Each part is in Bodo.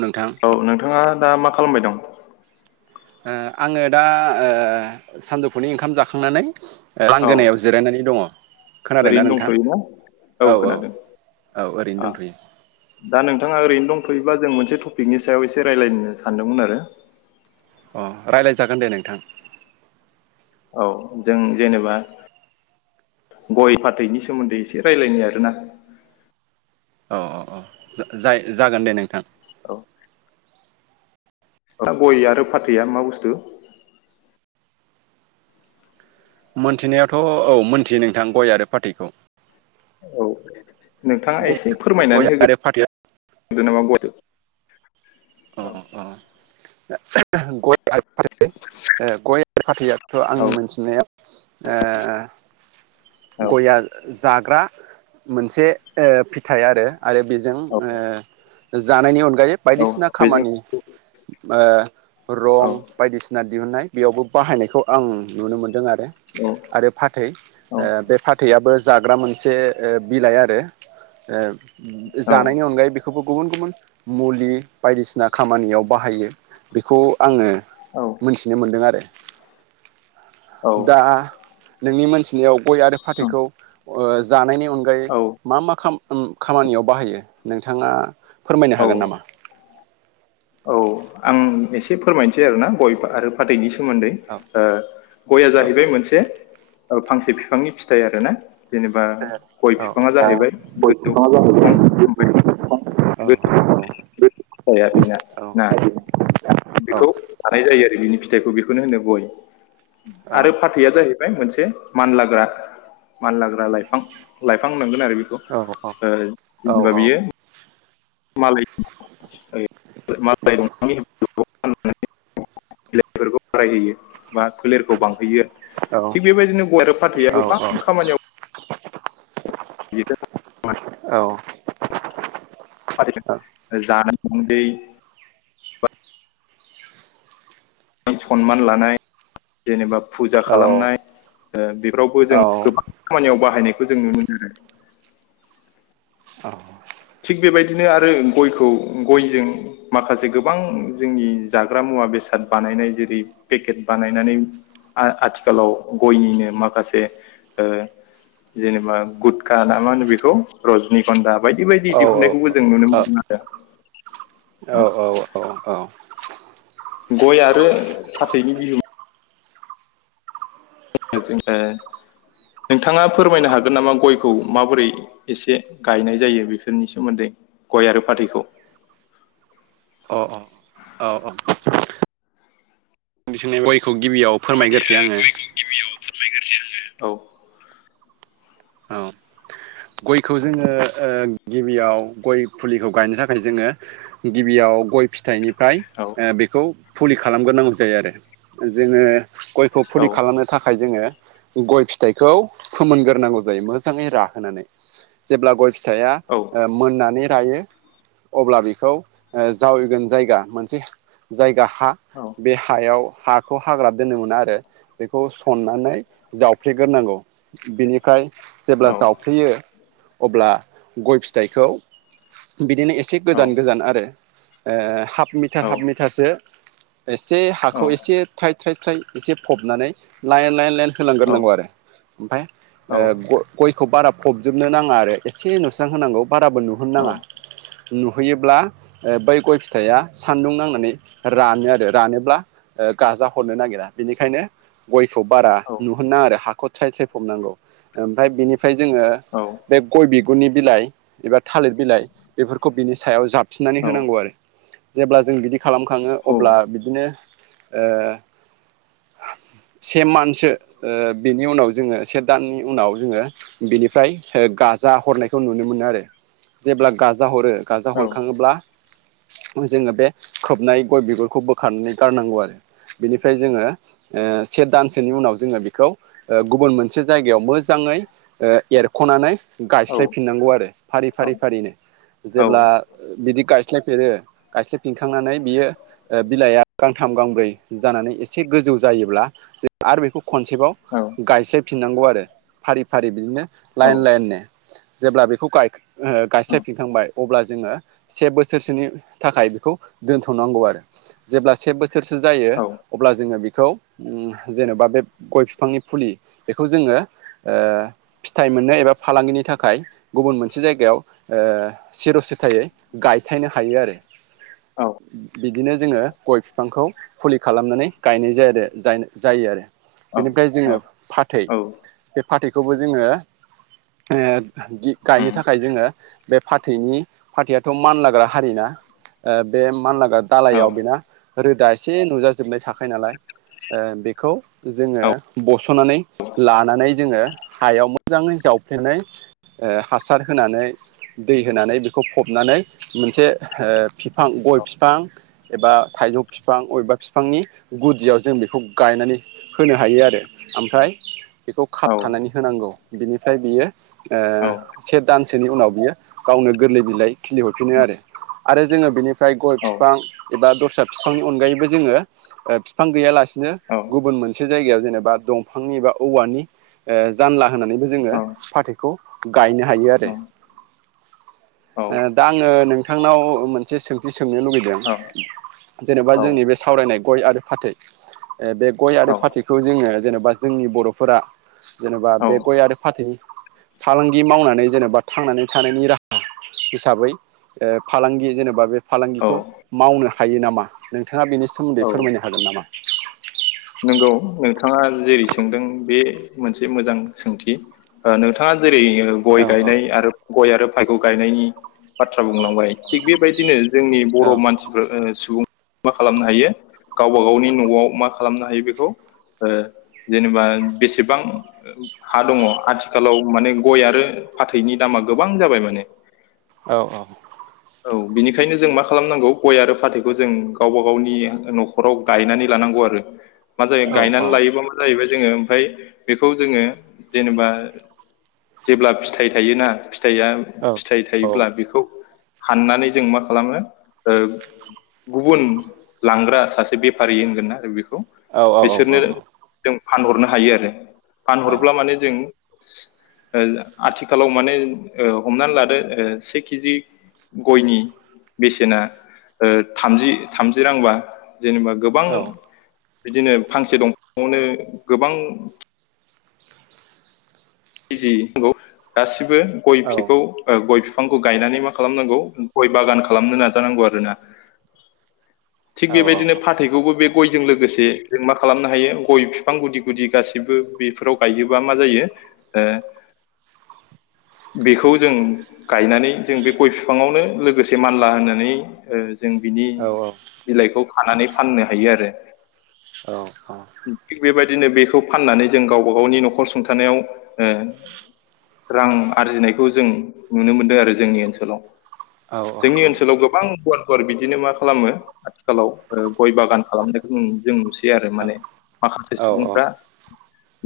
नोंथां औ नोंथाङा दा मा खालामबाय दं। ओ आङो दा ओ सानजौफुनि ओंखाम जाखांनानै औ लांगोनायाव जिरायनानै दङ खोनादोंना ओरैनो नोंथां दंथ'योना औ औ। औ ओरैनो आ दंथ'यो। दा नोंथाङा ओरैनो दंथ'योबा जों मोनसे टपिकनि सायाव एसे रायज्लायनो सानदोंमोन आरो। अ रायज्लायजागोन दे नोंथां। औ जों जेनेबा। गय फाथैनि सोमोन्दै एसे रायलायनि आरोना। औ औ औ जा जायो जागोन दे नोंथां। औ। गय आरो फाथैआ मा बुस्थु। मोनथिनायाथ' औ मोनथियो नोंथां गय आरो फाथैखौ। औ। नोंथाङा एसे गय फोरमायनानै आरो फाथैया होग्रोदो नामा गय। अ औ। अ गय। फाथै ओ गय औ फाथैआथ' आंनि मोनथिनायाव ओ औ गया जाग्रा मोनसे ओ फिथाइ आरो। आरो बेजों औ ओ जानायनि अन गायै औ बायदिसिना बेजों खामानि ओ औ रं औ बायदिसिना दिहुनाय। बेयावबो बाहायनायखौ आं नुनो मोनदों आरो आरो फाथै। औ बे फाथैयाबो जाग्रा मोनसे ओ बिलाइ आरो ओ औ जानायनि अनगायै बेखौबो । गुबुन गुबुन मुलि बायदिसिना खामानियाव बाहायो बेखौ। आङो मोनथिनो मोनदों आरो। दा नोंनि मोनथिनायाव गय आरो फाथैखौ जानायनि अनगायै औ औ मा मा खाम-खामानियाव बाहायो नोंथाङा फोरमायनो हागोन औ नामा? औ आं एसे फोरमायनोसै आरोना गय आरो फाथैनि सोमोन्दै। औ ओ गया औ जाहैबाय मोनसे फांसे फिफांनि फिथाइ आरोना। जेनेबा गय फिफाङा जाहैबाय गोदौ जाहैबाय लेबु [unintelligible] बिफां औ औ। फिथाइया बेना ना, बेखौ [unintelligible] जायो आरो बिनि फिथाइखौ बेखौ। बेखौनो होनो गय आरो फाथैआ जाहै बाय मोनसे मानलाग्रा, मानलाग्रा लाइफां। लाइफां होननांगोन आरो बेखौ ओ जेनेबा बेयो मालाय [unintelligible] [unintelligible] बा फोलेरखौ बांहैयो। थिग बेबादिनो गय आरो फाथैया गोबां खामानियाव [inaudible] [unintelligible] जानो उन्दै सनमान लानाय जेनेबा फुजा खालामनाय ओ बे फोरावबो जों गोबां खामानियाव बाहायनायखौ जों नुनो मोनो आरो। थिग बेबायदिनो आरो गयखौ गयजों माखासे गोबां जोंनि जाग्रा मु मुवा बेसाद बानायनाय जेरै पेकेट बानायनानै आ-आथिखालाव गयनिनो माखासे ओ जेनेबा गुटखा ना मा होनो बेखौ रजनिखनदा बायदि बायदि दिहुननायखौबो जों नुनो मोनो आरो। गय आरो फाथैनि बिहो [unintelligible] जोङो नोंथाङा फोरमायनो हागोन नामा गयखौ माबोरै एसे गायनाय जायो बेफोरनि सोमोन्दै? गय आरो फाथैखौ। अह अह अह अह। [unintelligible] गयखौ गिबियाव फोरमायगोरसै आङो। औ। औ गयखौ जोङो ओ गिबियाव गय फुलिखौ गायनो थाखाय जोङो गिबियाव गय फिथाइनिफ्राय औ ओ बेखौ फुलि खालामगोरनांगौ जायो आरो। जोङो गयखौ औ फुलि खालामनो थाखाय जोङो गय फिथाइखौ फोमोनगोरनांगौ जायो मोजाङै राहोनानै। जेब्ला गय फिथाइया औ मोननानै रायो। अब्ला बेखौ जावैगोन जायगा मोनसे जायगा हा बे हायाव हाखौ हाग्रा दोननो मोना आरो बेखौ सननानै जावफ्लेगोरनांगौ। बिनिफाय औ जेब्ला जावफ्लेयो, अब्ला गय फिथाइखौ बिदिनो एसे औ गोजान गोजान आरो ओ हाफ मिटार औ हाफ मिटारसो एसे हाखौ एसे थ्राय थ्राय थ्राय एसे फबनानै लाइन लाइन लाइन औ होलांगोरनांगौ आरो ओमफाय औ गय-गयखौ बारा फब जोबनो नाङा आरो एसे नुस्रां होनांगौ बाराबो नुहोनो नाङा। नुहोयोब्ला बै गय फिथाइया सान्दुं नांनानै रानो आरो रानोब्ला ओ गाजा हरनो नागिरा। बेनिखायनो गय खौ बारा नुहोनो नाङा आरो हाखौ थ्राय थ्राय फबनांगौ। ओमफाय बेनिफाय जोङो औ बे गय बिगुरनि बिलाइ एबा थालिर बिलाइ बेफोरखौ बिनि सायाव जाब सिननानै होनांगौ आरो जेब्ला जों बिदि खालामखाङो औ अब्ला बिदिनो ओ [inaudible] से मानसो ओ बिनि उनाव जोङो से दाननि उनाव जोङो बिनिफ्राय। ओ गाजा हरनायखौ नुनो मोनो आरो जेब्ला गाजा हरो गाजा हरखाङोब्ला। जोङो बे खोबनाय गय बिगुरखौ बोखारनानै गारनांगौ आरो। बिनिफ्राय जोङो ओ से दानसोनि उनाव जोङो बेखौ गुबुन मोनसे जायगायाव मोजां। ओङै ओ ख'नानै गायस्लायफिननांगौ आरो फारि फारि फारिनो जेब्ला बिदि गायस्लाय। फेरो गायस्लयफिनखांनानै बियो बिलाइया गांथाम गांब्रै जानानै एसे गोजौ जा। जायोब्ला जों आरो बेखौ खनसेबाव गायस्लायफिननांगौ आरो फारि फारि बिदिनो लाइन लाइननो जेब्ला बेखौ गाय ओ गायस्लायफिनखांबाय अब्ला जोङो से बोसोरसोनि थाखाय बेखौ दोनथ'नांगौ आरो जेब्ला से बोसोर सोरसो जायो औ अब्ला जोङो बि खौ उम जेन'बा बे गय बिफांनि फुलि बेखौ जोङो ओ फिथाइ मोननो एबा फालांगिनि थाखाय गुबुन मोनसे जायगायाव ओ सिर'सेथायै गाय गायथायनो हायो बिदिनो जोङो गय बिफांखौ फुलि खालामनानै गायनाय जायो आरो जायो आरो बेनिफ्राय जोङो औ फाथै। फाथैखौबो जोङो ओ गि गायनो उम थाखाय जोङो बे फाथैनि फाथैआथ' मानलाग्रा हारि ना बे मानलागा औ दालायाव औ बेना रोदा एसे नुजाजोबनाय थाखाय नालाय ओ बेखौ जोङो बस। थ'नानै लानानै जोङो। हायाव मोजाङै जावफ्लेनाय ओ हासार होनानै दै होनानै बेखौ फबनानै नै मोनसे ओ बिफां गय बिफां एबा थाइजौ बिफां बबेबा बिफांनि गुदियाव जों बेखौ गायनानै होनो हायो आरो ओमफ्राय बेखौ औ औ खाबथानानै होनांगौ बिनिफ्राय बियो औ ओ से दानसो नि उनाव बियो गावनो गोरलै बिलाइ खिलिहरफिनो आरो जों बेनि। फ्राय गय बिफां एबा दस्रा बिफांनि अनगायैबो जोङो ओ बिफां गैयालासेनो नो औ गुबुन मोनसे जायगायाव जेनेबा दंफांनि बा औवा ओ जानला होनानैबो जोङो फाथैखौ गायनो हायो आरो ओ दा नोंथांनाव मोनसे सोंथि सोंनो लुबैदों औ जेनेबा औ औ जोंनि बे सावरायनाय गय आरो फाथै। ओ बे गय औ आरो फाथैखौ जोङो जेनेबा जोंनि बर'फोरा जेनेबा औ बे गय आरो फाथै फालांगि मावनानै जेन'बा थांनानै थानायनि राहा हिसाबै ओ फालांगि जेनेबा बे औ फालांगिखौ मावनो हायो नामा नोंथाङा बेनि सोमोन्दै औ फोरमायनो हागोन नामा? नंगौ नोंथाङा जेरै सोंदों बे मोनसे मोजां सोंथि ओ नोंथाङा जेरै ओ गय औ औ गायनाय आरो गय आरो भागौ गायनायनि बाथ्रा बुंलांबाय थिग बेबायदिनो जोंनि औ बर' मानसिफोर ओ सुबुं मा खालामनो हायो गावबा गावनि न'आव मा खालामनो हायो बेखौ ओ जेनेबा बेसेबां हा दङ आथिखालाव माने गय आरो। फाथैनि दामा गोबां जाबाय माने औ औ औ बिनिखायनो जों मा खालामनांगौ गय आरो फाथैखौ जों गावबा गावनि न'खराव गायनानै लानांगौ आरो। मा जायो औ गायनानै लायोबा मा जाहैबाय जोङो ओमफ्राय बेखौ जोङो जेनेबा जेब्ला फिथाइ थायोना फिथाइया औ फिथाइ थायोब्ला बेखौ हाननानै जों मा खालामो ओ गुबुन लांग्रा सासे बेफारि होनगोना आरो बेखौ औ औ औ औ बिसोरनो औ जों फानहरनो हायो आरो फानहरब्ला माने जों ओ आथिखालाव माने ओ हमनानै लादो ओ से कि जि गयनि बेसेना ओ थामजि थामजि रांबा जेनेबा गोबां बिदिनो फांसे दंफांआवनो गोबां कि जि [inaudible] गासिबो गय फिथायखौ ओ गय फांखौ गायनानै मा खालामनांगौ गय बागान खालामनो नाजानांगौ आरो ना। थिग बेबायदिनो फाथैखौबो बे गयजों लोगोसे जों मा खालामनो हायो गय बिफां गुदि गुदि गासिबो बेफोराव गायोबा मा जायो ए [inaudible] बेखौ जों गायनानै जों बे गय बिफाङावनो लोगोसे मानला होननानै ओ जों बिनि औ बिलाइखौ खानानै फाननो हायो आरो। औ औ। दिनो बेखौ फाननानै जों गावबा गावनि न'खर सुंथानायाव ओ रां आरजिनायखौ जों नुनो मोनदों आरो जोंनि ओनसोलाव। औ औ जोंनि ओनसोलाव गोबां गुवार गुवार बिदिनो मा खालामो आथिखालाव ओ गय बागान खालामनायखौ जों नुसै सै आरो माने माखासे सुबुंफ्रा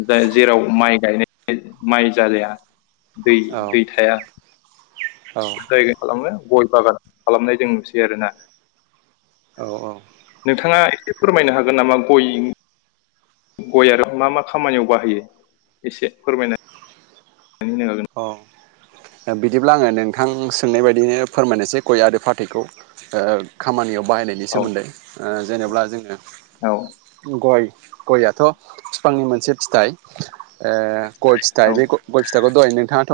जाय जेराव माइ गायनाय [unintelligible] माइ जालिया दै औ दै थाया। औ जायगा खालामनो गय बागान खालामनाय जों नुसै आरोना। औ [inaudible] नोंथाङा एसे फोरमायनो हागोन नामा गय गय आरो मा मा खामानियाव बाहायो एसे फोरमायनाय [unintelligible] हागोन? दा बिदिब्ला आङो नोंथां सोंनाय बायदिनो फोरमायनोसै गय आरो फाथैखौ ओ खामानि नियाव बाहायनायनि सोमोन्दै ओ जेनेब्ला जोङो औ गय गयाथ' फिफांनि मोनसे फिथाइ ओ गय फिथाइ बे गय गय फिथाइखौ दहाय नोंथाङाथ'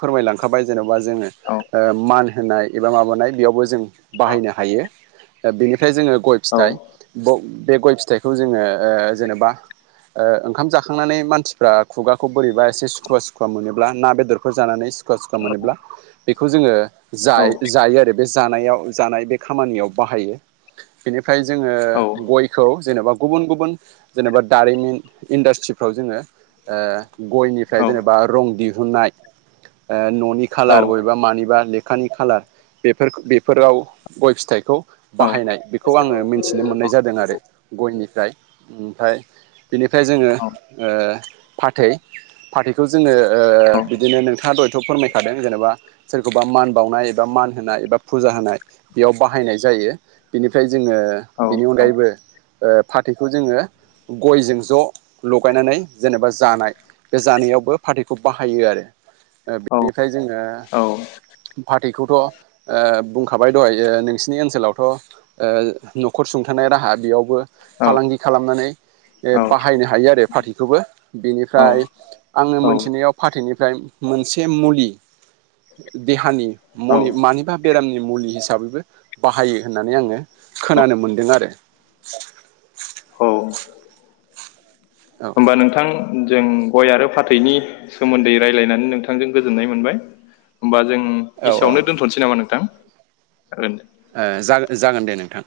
फोरमायलांखाबाय जेन'बा जोङो मान होनाय एबा माबानाय बेयावबो जों बाहायनो हायो ओ बिनिफ्राय जोङो गय औ फिथाइ ब बे गय फिथाइखौ जोङो ओ जेनेबा ओ ओंखाम जाखांनानै मानसिफ्रा खुगाखौ बोरैबा एसे सुखुवा सुखुवा मोनोब ब्ला ना बेदरफोर जानानै सुखुवा सुखुवा मोनोब्ला बेखौ जोङो औ जाय-जायो आरो बे जानायाव जानाय बे खामानियाव बाहायो। बेनिफ्राय औ जोङो गयखौ जेनेबा गुबुन गुबुन जेनेबा दारिमिन इन्डास्ट्रि फ्राव जोङो ओ गयनिफ्राय जेनेबा रं दि दिहुननाय ओ न'नि औ खालार बबेबा मानिबा लेखानि खालार बेफोर बेफोराव गय फिथाइखौ बाहायनाय बेखौ आङो मिन्थिनो मोननाय जादों आरो। गयनिफ्राय ओमफाय बिनिफ्राय जोङो ओ फाथै फाथैखौ जोङो ओ बिदिनो नोंथाङा दहायथ' फोरमायखादों जेन'बा सोरखौबा मान बावनाय एबा मान होनाय एबा फुजा होनाय बेयाव बाहायनाय जायो बिनिफ्राय जोङो बिनि अनगायैबो ओ फाथैखौ जोङो गयजों ज' लगायनानै जेनेबा जानाय बे जानायावबो फाथै खौ बाहायो आरो ओ बेनिफ्राय जोङो औ फाथैखौथ' ओ बुंखाबाय दहायो नोंसिनि ओनसोलावथ' ओ न'खर सुंथानाय राहा बेयावबो फालांगि खालामनानै ए बाहायनो हायो आरो फाथैखौबो बिनिफ्राय आंनो मोनसे थिनायाव फाथैनिफ्राय मोनसे मुलि देहानि औ मनि मानिबा बेरामनि मुलि हिसाबैबो बाहायो होननानै आङो खोनानो मोनदों आरो। औ। औ औ होमबा नोंथां जों गय आरो फाथैनि सोमोन्दै रायलायनानै नोंथांजों गोजोननाय मोनबाय होमबा जों औ ओ इसेआवनो दोनथ'नोसै नामा नोंथां? ओं दे ओ जागोन जागोन दे नोंथां।